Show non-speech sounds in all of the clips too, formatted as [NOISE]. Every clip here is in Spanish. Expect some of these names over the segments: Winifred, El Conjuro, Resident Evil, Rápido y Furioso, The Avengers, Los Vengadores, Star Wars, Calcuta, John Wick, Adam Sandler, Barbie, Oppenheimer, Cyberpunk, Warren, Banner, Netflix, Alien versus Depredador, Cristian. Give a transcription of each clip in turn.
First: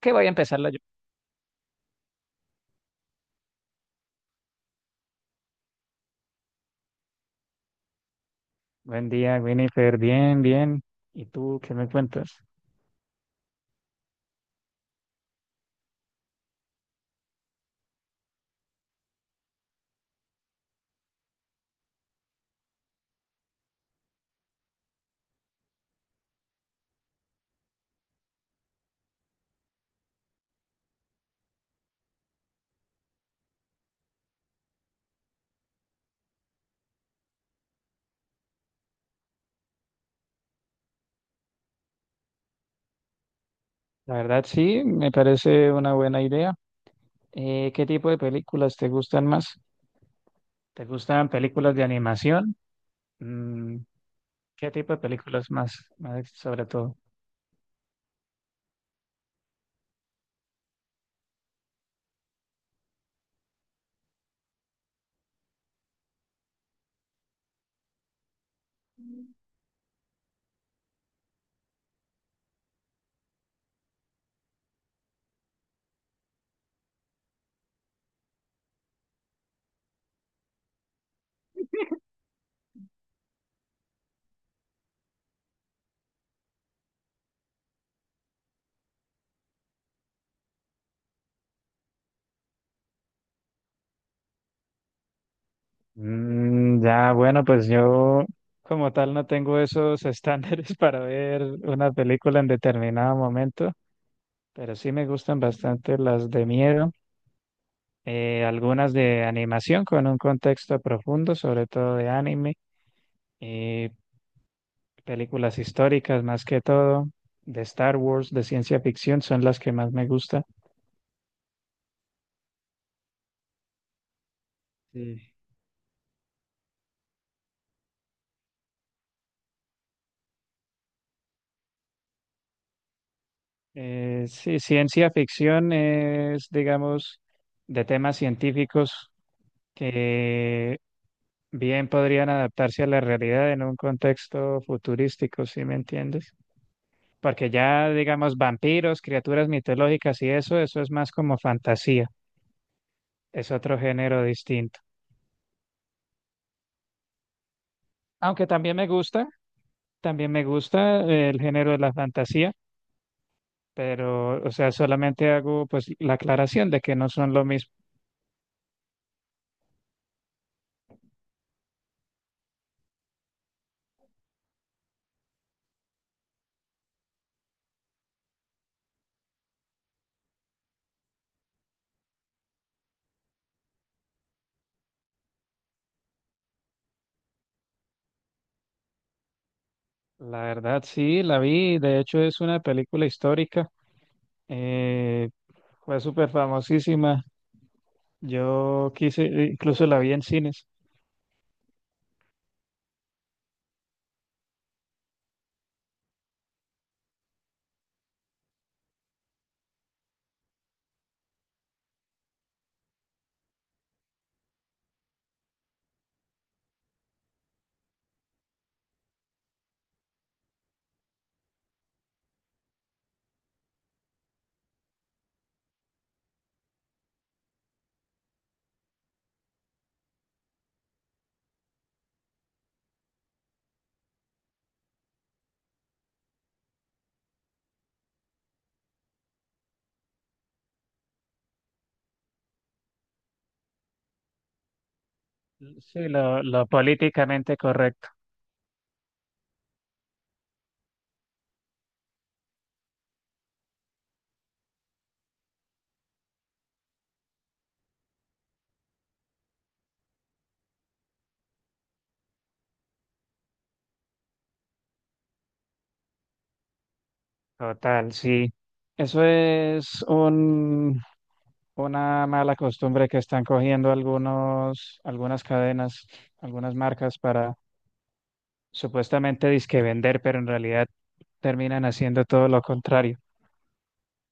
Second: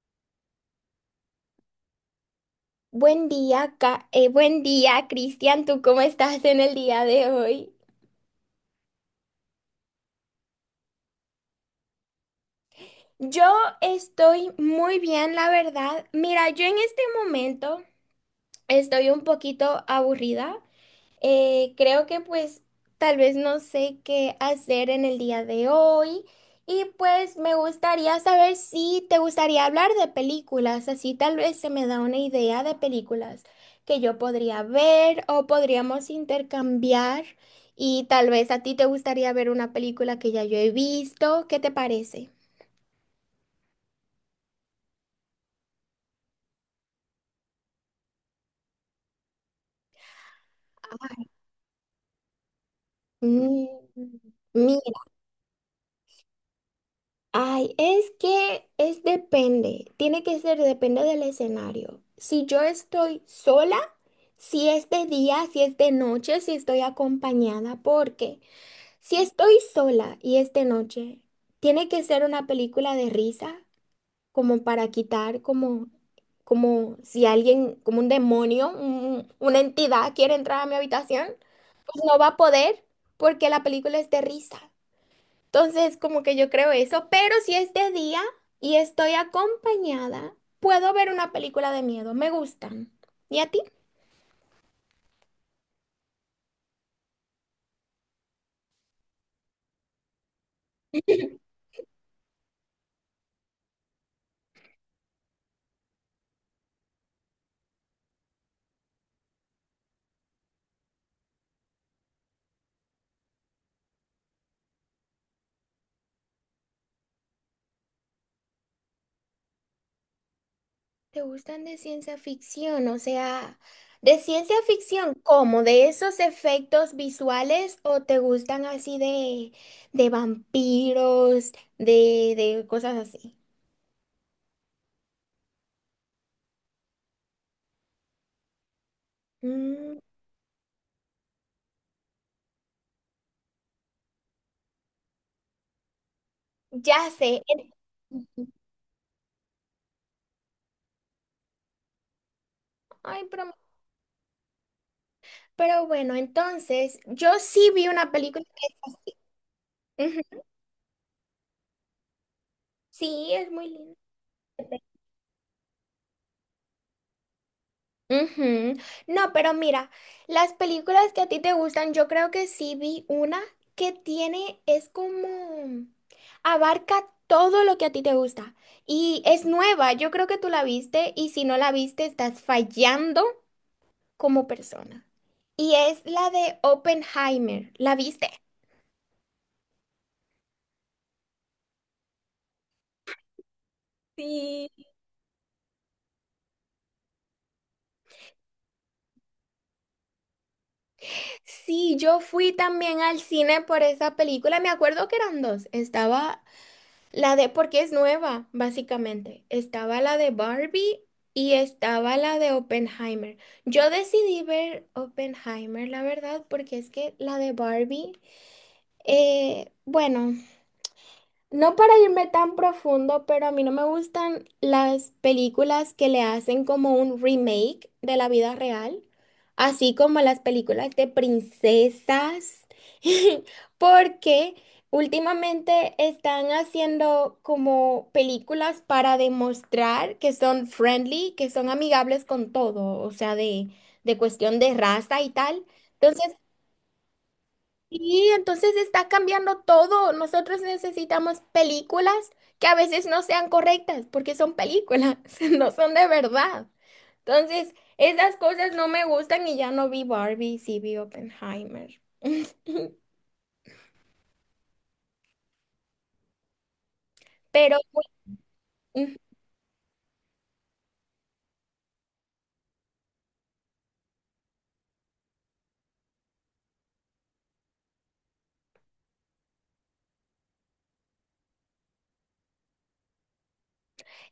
Que voy a empezarla yo. Buen día, buen día, Cristian. ¿Tú cómo estás en el día de hoy? Buen día, Winifred. Bien, bien. ¿Y tú qué me cuentas? Yo estoy muy bien, la verdad. Mira, yo en este momento estoy un poquito aburrida. Creo que tal vez no sé qué hacer en el día de hoy, y pues me gustaría saber si te gustaría hablar de películas, así tal vez se me da una idea de películas que yo podría ver o podríamos intercambiar, y tal vez a ti te gustaría ver una película que ya yo he visto. ¿Qué te parece? La verdad, sí, me parece una buena idea. ¿Qué tipo de películas te gustan más? ¿Te Ay. gustan películas de animación? Mm, ¿qué Mm. tipo de películas más sobre todo? Ay, es que es depende, tiene que ser depende del escenario. Si yo estoy sola, si es de día, si es de noche, si estoy acompañada, porque si estoy sola y es de noche, tiene que ser una película de risa, como para quitar, como, como si alguien, como un demonio, una entidad quiere entrar a mi habitación, pues no va a poder porque la película es de risa. Entonces, como que yo creo eso, pero si es de día y estoy acompañada, puedo ver una película de miedo, me gustan. ¿Y a ti? Mm, ya, bueno, pues yo como tal no tengo esos estándares [LAUGHS] para ver una película en determinado momento, pero sí me gustan bastante las de miedo. Algunas de animación con un contexto profundo, sobre todo de anime, eh, películas históricas más que todo, de Star Wars, de ciencia ficción, son las que más me gusta. ¿Te gustan de ciencia ficción? O sea, de ciencia ficción, Sí. ¿cómo? ¿De esos efectos visuales o te gustan así de vampiros, de cosas así? Sí, ciencia ficción es, digamos, de temas científicos Mm, que bien podrían adaptarse a la realidad en un contexto futurístico, ¿sí me entiendes? ya sé. Porque ya, digamos, vampiros, criaturas mitológicas y eso es más como fantasía. Ay, Es otro género distinto. pero bueno, entonces, yo sí vi una película Aunque que es así. también Ujú. me gusta el género de la fantasía, Sí, es muy linda. pero, o sea, solamente hago pues la aclaración de que no son lo mismo. Ujú. No, pero mira, las películas que a ti te gustan, yo creo que sí vi una que tiene, es como, abarca todo lo que a ti te gusta y es nueva, yo creo que tú la viste, y si no la viste estás fallando como persona. Y es la de Oppenheimer, ¿la viste? La verdad, sí, la vi. De hecho, es una película histórica. Sí. eh, Fue súper famosísima. Yo quise, incluso la vi en cines. Sí, yo fui también al cine por esa película, me acuerdo que eran dos, estaba la de, porque es nueva, básicamente. Estaba la de Barbie y estaba la de Oppenheimer. Yo decidí ver Oppenheimer, la verdad, porque es que la de Barbie, bueno. No para irme tan profundo, pero a mí no me gustan las películas que le hacen como un remake de la vida real, así como las películas de princesas, [LAUGHS] porque últimamente están haciendo como películas para demostrar que son friendly, que son amigables con todo, o sea, de cuestión de raza y tal. Sí, Entonces, lo políticamente correcto. entonces, está cambiando todo. Nosotros necesitamos películas que a veces no sean correctas porque son películas, [LAUGHS] no son de verdad. Entonces, esas cosas no me gustan y ya no vi Barbie, sí vi Oppenheimer. [LAUGHS] Pero, Total, sí. Eso es un, una mala costumbre que están cogiendo algunos, algunas cadenas, algunas marcas para supuestamente disque vender, pero en realidad terminan haciendo todo lo contrario.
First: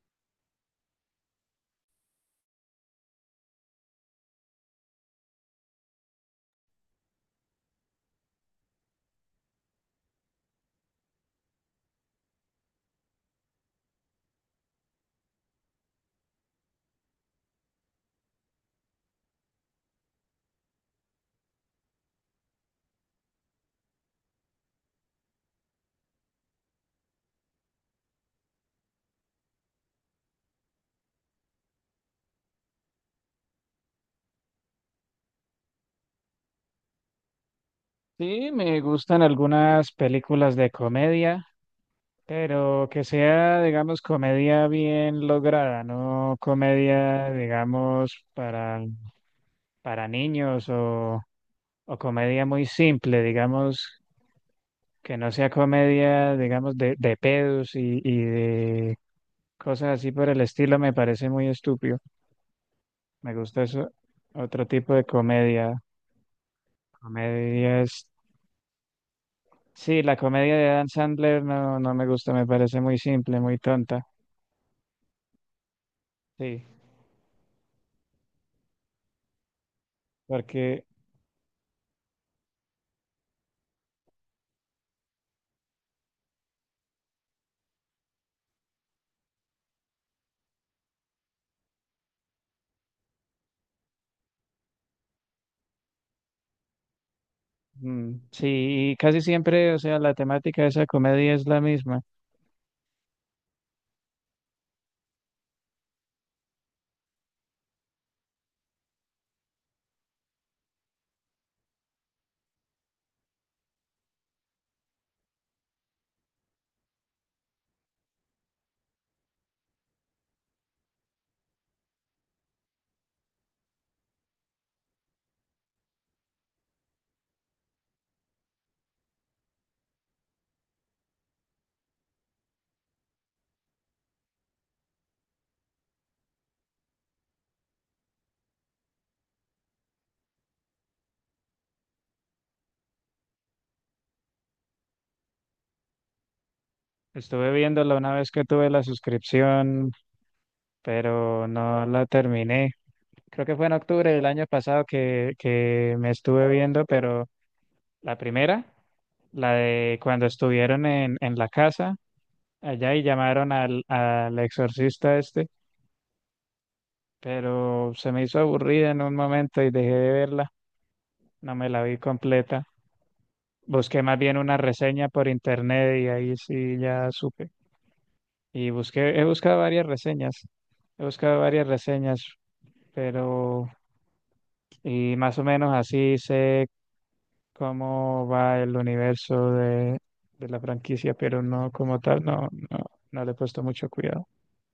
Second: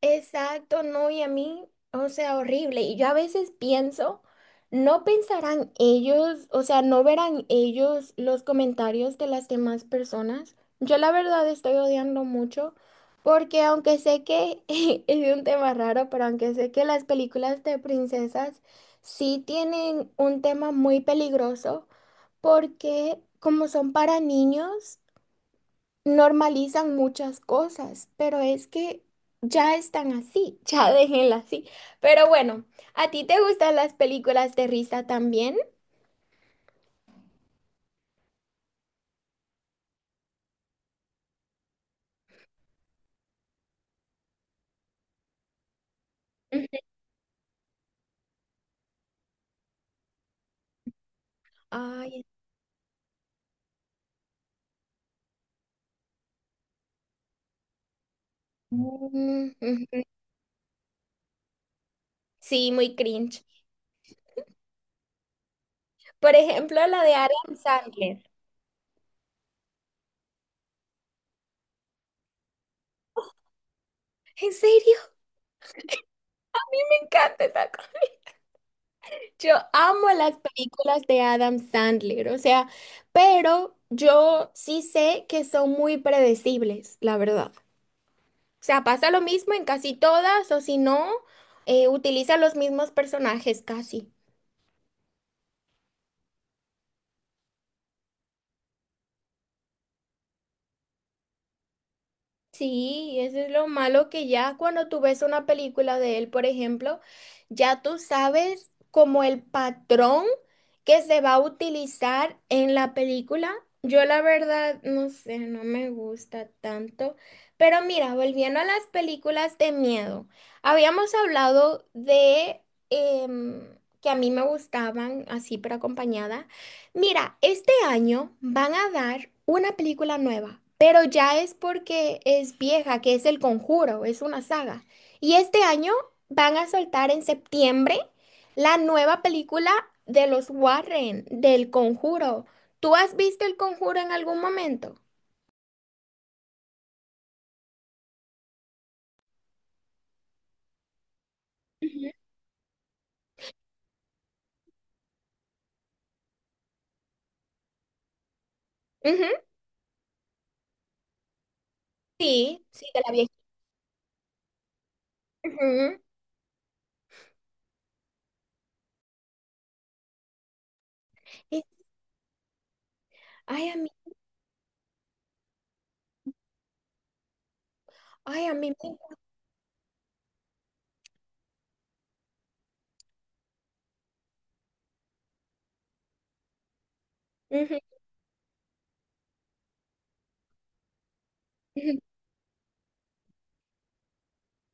exacto, no, y a mí, o sea, horrible. Y yo a veces pienso, no pensarán ellos, o sea, no verán ellos los comentarios de las demás personas. Yo la verdad estoy odiando mucho porque aunque sé que [LAUGHS] es un tema raro, pero aunque sé que las películas de princesas sí tienen un tema muy peligroso porque como son para niños, normalizan muchas cosas, pero es que ya están así, [LAUGHS] ya déjenla así. Pero bueno, ¿a ti te gustan las películas de risa también? Sí, me gustan algunas películas de comedia, pero que sea, digamos, comedia bien lograda, no Ujú. comedia, digamos, para niños o Ay, comedia muy simple, digamos, que no sea comedia, digamos, de pedos y de cosas ujú. así por el estilo me parece muy estúpido. Sí, muy Me cringe. gusta eso, otro tipo de comedia. Por ejemplo, la de Adam Comedias. Sandler. Sí, la comedia de Adam Sandler no, no me gusta, me parece muy simple, muy tonta. ¿En serio? Sí, [LAUGHS] Me encanta esa cosa. Yo amo las porque películas de Adam Sandler, o sea, pero yo sí sé que son muy predecibles, la verdad. O sea, pasa lo mismo en casi todas, o si no, utiliza los mismos personajes casi. mm, sí, y casi siempre, o sea, la temática de esa comedia es la misma. Sí, eso es lo malo que ya cuando tú ves una película de él, por ejemplo, ya tú sabes como el patrón que se va a utilizar en la película. Yo la verdad, no sé, no me gusta tanto. Pero mira, volviendo a las películas de miedo, habíamos hablado de que a mí me gustaban así, pero acompañada. Mira, este año van a dar una película nueva, pero ya es porque es vieja, que es El Conjuro, es una saga. Y este año van a soltar en septiembre la nueva película de los Warren, del Conjuro. ¿Tú has visto El Conjuro en algún momento? Estuve viéndola una vez que tuve la suscripción, pero no la Ujú. terminé. Creo que fue en octubre del año pasado que me estuve viendo, pero la primera. Ujú, La de cuando estuvieron en la casa sí, sí, allá de y la vieja. llamaron al, al exorcista este, Ujú. pero se me hizo aburrida en un momento y dejé de verla, no Y- me la vi completa. Ay, a mí, Busqué más bien una reseña por internet y ahí sí ya supe. ay, a Y mí. busqué, he buscado varias reseñas, he buscado varias reseñas, pero y más o menos así sé Ujú. cómo va el universo de la franquicia, pero no como tal, no, no, no le he puesto mucho cuidado.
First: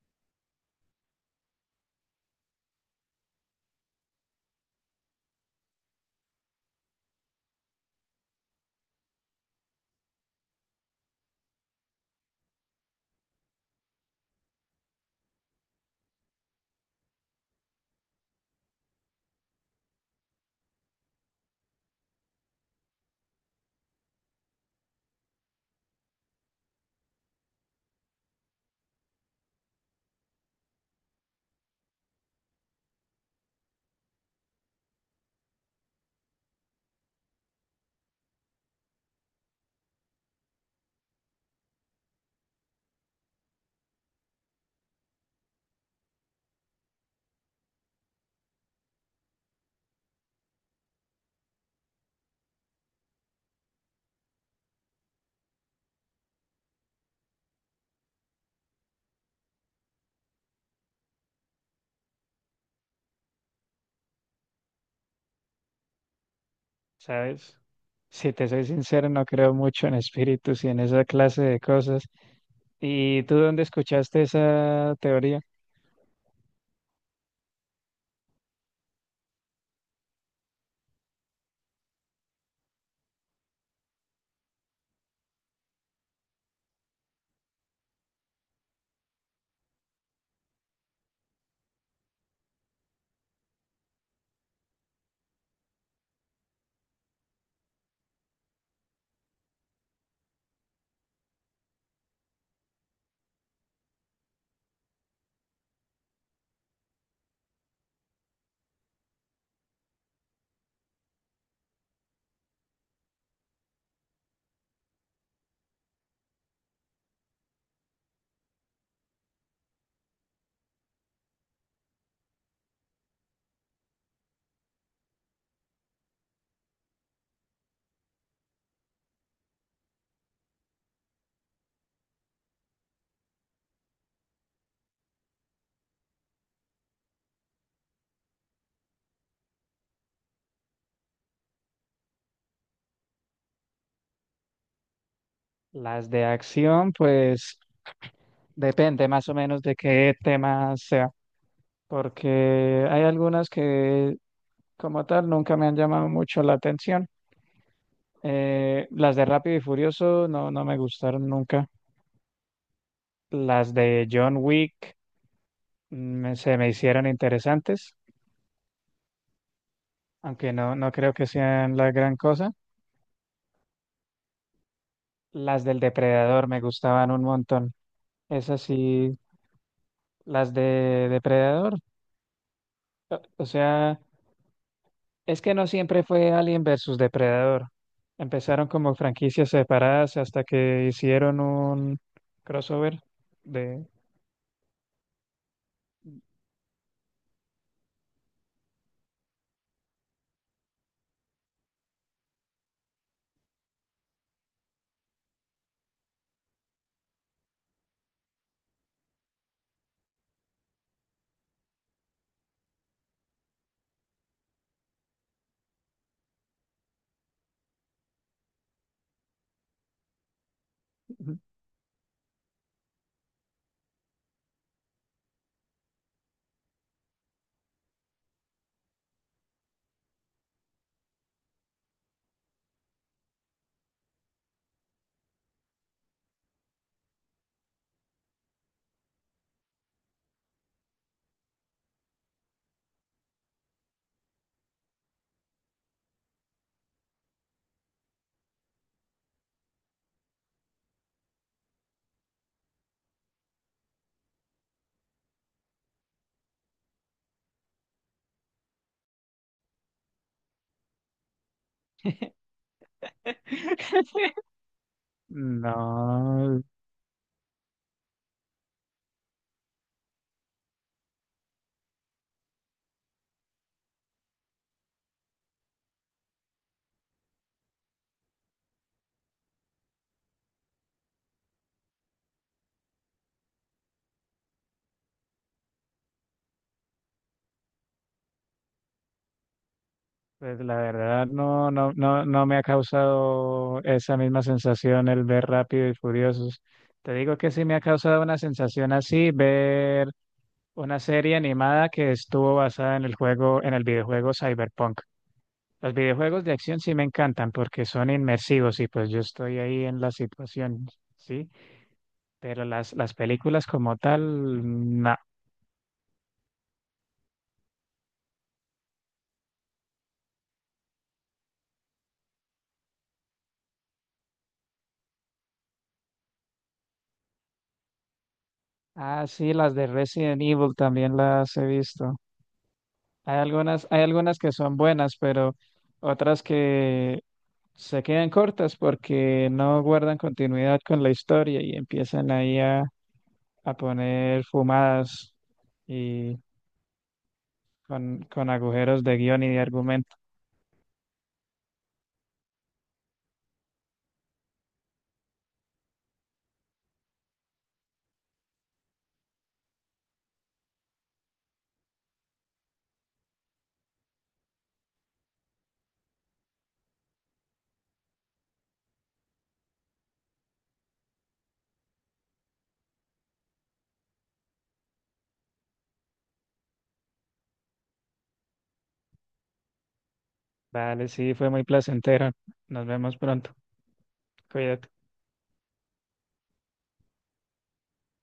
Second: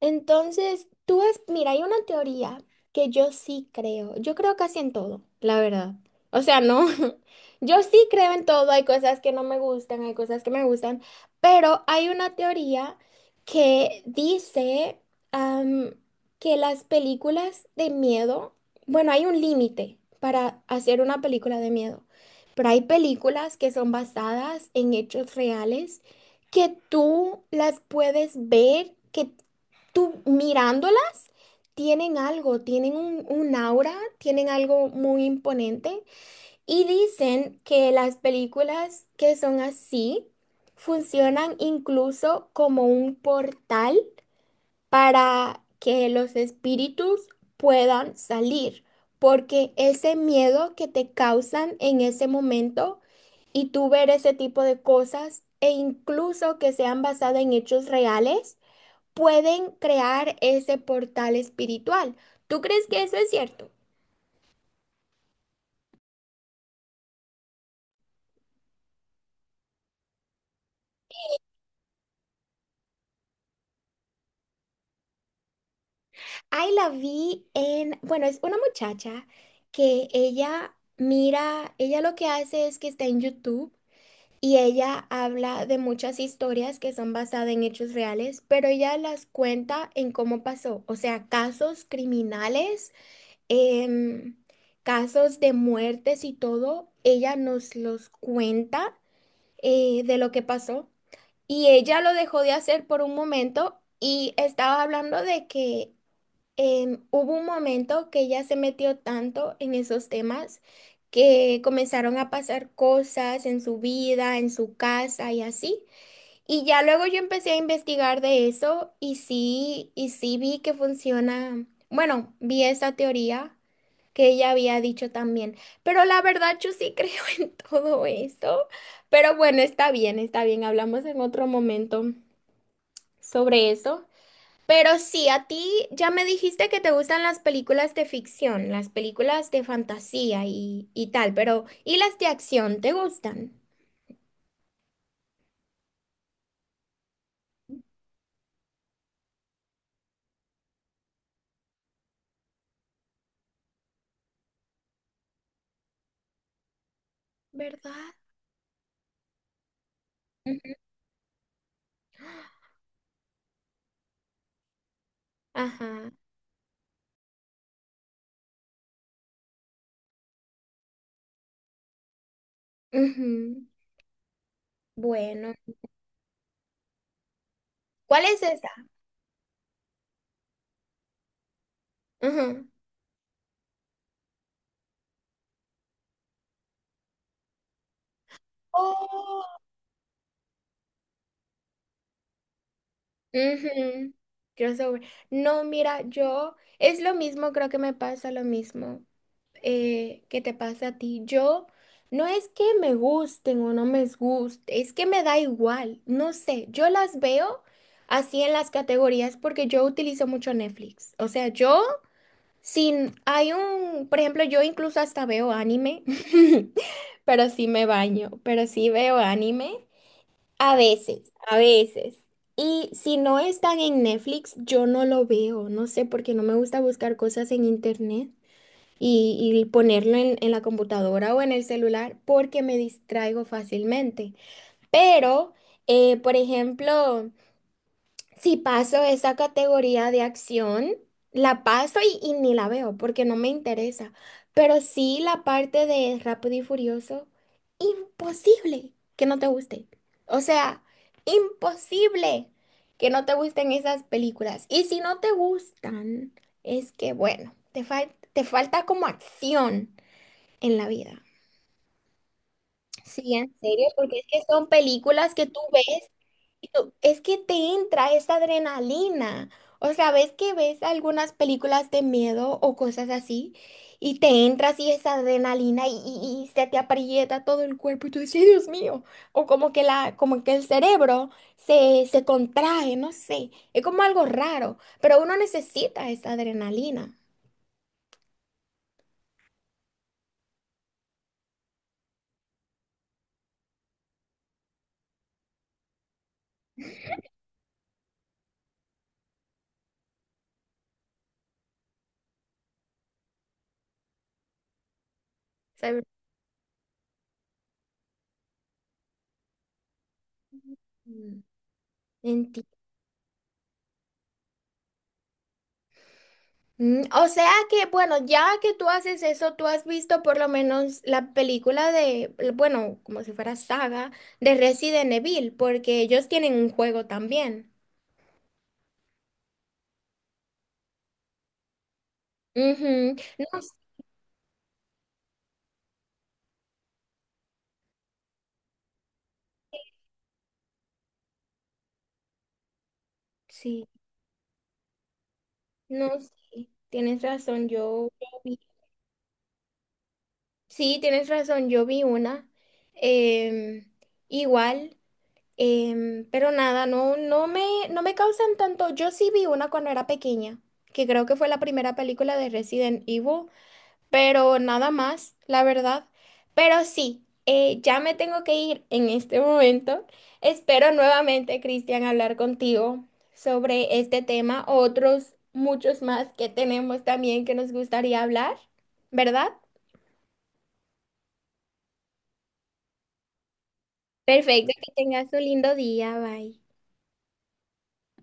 Entonces, tú es, mira, hay una teoría que yo sí creo. Yo creo casi en todo, la verdad. O sea, no, [LAUGHS] yo sí creo en todo. Hay cosas que no me gustan, hay cosas que me gustan, pero hay una teoría que dice am, que las películas de miedo, bueno, hay un límite para hacer una película de miedo, pero hay películas que son basadas en hechos reales que tú las puedes ver. Que tú mirándolas, tienen algo, tienen un aura, tienen algo muy imponente, y dicen que las películas que son así funcionan incluso como un portal para que los espíritus puedan salir, porque ese miedo que te causan en ese momento y tú ver ese tipo de cosas e incluso que sean basadas en hechos reales, pueden crear ese portal espiritual. ¿Tú crees que eso es cierto? ¿Sabes? Si te soy sincero, no creo mucho en espíritus y en esa clase de cosas. ¿Y tú dónde escuchaste esa teoría? Ahí la vi en, bueno, es una muchacha que ella mira, ella lo que hace es que está en YouTube y ella habla de muchas historias que son basadas en hechos reales, pero ella las cuenta en cómo pasó, o sea, casos criminales, em, casos de muertes y todo, ella nos los cuenta de lo que pasó. Y ella lo dejó de hacer por un momento y estaba hablando de que hubo un momento que ella se metió tanto en esos temas que comenzaron a pasar cosas en su vida, en su casa y así. Y ya luego yo empecé a investigar de eso y sí vi que funciona, bueno, vi esa teoría que ella había dicho también. Pero la verdad, yo sí creo [LAUGHS] en todo eso. Pero bueno, está bien, está bien. Hablamos en otro momento sobre eso. Pero sí, a ti ya me dijiste que te gustan las películas de ficción, las películas de fantasía y tal, pero ¿y las de acción te gustan? Las de acción, pues depende más o menos de qué tema sea, porque hay algunas que como tal nunca me han llamado mucho la atención. ¿Verdad? Las de Rápido y Furioso no, no Ujú. me gustaron nunca. Las de John Wick Ajá. Se me hicieron interesantes, aunque no, no creo que sean la gran cosa. Ujú. Bueno, Las del Depredador me gustaban un montón. ¿cuál es Esas esa? sí, las de Depredador. Ajá. O sea, es que no siempre fue Alien versus Depredador. Empezaron como franquicias separadas hasta que hicieron un crossover de... Ujú, crossover. No, mira, yo es lo mismo, creo que me pasa lo mismo que te pasa a ti. Yo no es que me gusten o no me guste, es que me da igual, no sé, yo las veo así en las categorías porque yo utilizo mucho Netflix. O sea, yo sin, hay un, por ejemplo, yo incluso hasta veo anime, [LAUGHS] pero sí me baño, pero sí veo anime. A veces, a veces. Y si no están en Netflix, yo no lo veo. No sé porque no me gusta buscar cosas en internet y ponerlo en la computadora o en el celular porque me distraigo fácilmente. Pero, por ejemplo, si paso esa categoría de acción, la paso y ni la veo porque no me interesa. Pero sí la parte de Rápido y Furioso, imposible que no te guste. O sea, imposible que no te gusten esas películas. Y si no te gustan, es que, bueno, te falta como acción en la vida. Sí, en serio, porque es que [LAUGHS] son películas que tú ves No, y tú, es que te entra esa adrenalina. O sea, ves que ves algunas películas de miedo o cosas así, y te entra así esa adrenalina y se te aprieta todo el cuerpo y tú dices, "Ay, Dios mío." O como que la, como que el cerebro se contrae, no sé. Es como algo raro, pero uno necesita esa adrenalina. pues la verdad no, no, no, no me ha causado esa misma sensación el ver Rápido y Furiosos. Te digo que sí me ha causado una sensación así ver una serie animada que estuvo basada en el juego, en el videojuego Cyberpunk. Los ¿Sabes? videojuegos de acción sí me encantan porque son inmersivos y pues yo estoy ahí en la situación, ¿sí? Mm. Pero las películas como tal, no. Mm, o sea que, bueno, ya que tú haces eso, tú has visto por lo menos la película de, bueno, como si fuera saga de Resident Evil, porque ellos tienen un juego también. Ah, sí, las de Resident Evil también las he visto. Ujú. No, Hay algunas que son buenas, pero otras que se quedan cortas porque no guardan continuidad con la historia y empiezan ahí a sí, poner fumadas no, y sí, tienes razón, yo con vi- agujeros de guión y de argumento. sí, tienes razón, yo vi una, em, igual, pero nada, no me, no me causan tanto, yo sí vi una cuando era pequeña, que creo que fue la primera película de Resident Evil, pero nada más, la verdad. Pero sí, ya me tengo que ir en este momento. Espero nuevamente, Cristian, hablar contigo sobre este tema, otros muchos más que tenemos también que nos gustaría hablar, ¿verdad? Vale, sí, fue muy placentero. Nos vemos pronto. Perfecto, Cuídate. que tengas un lindo día, bye.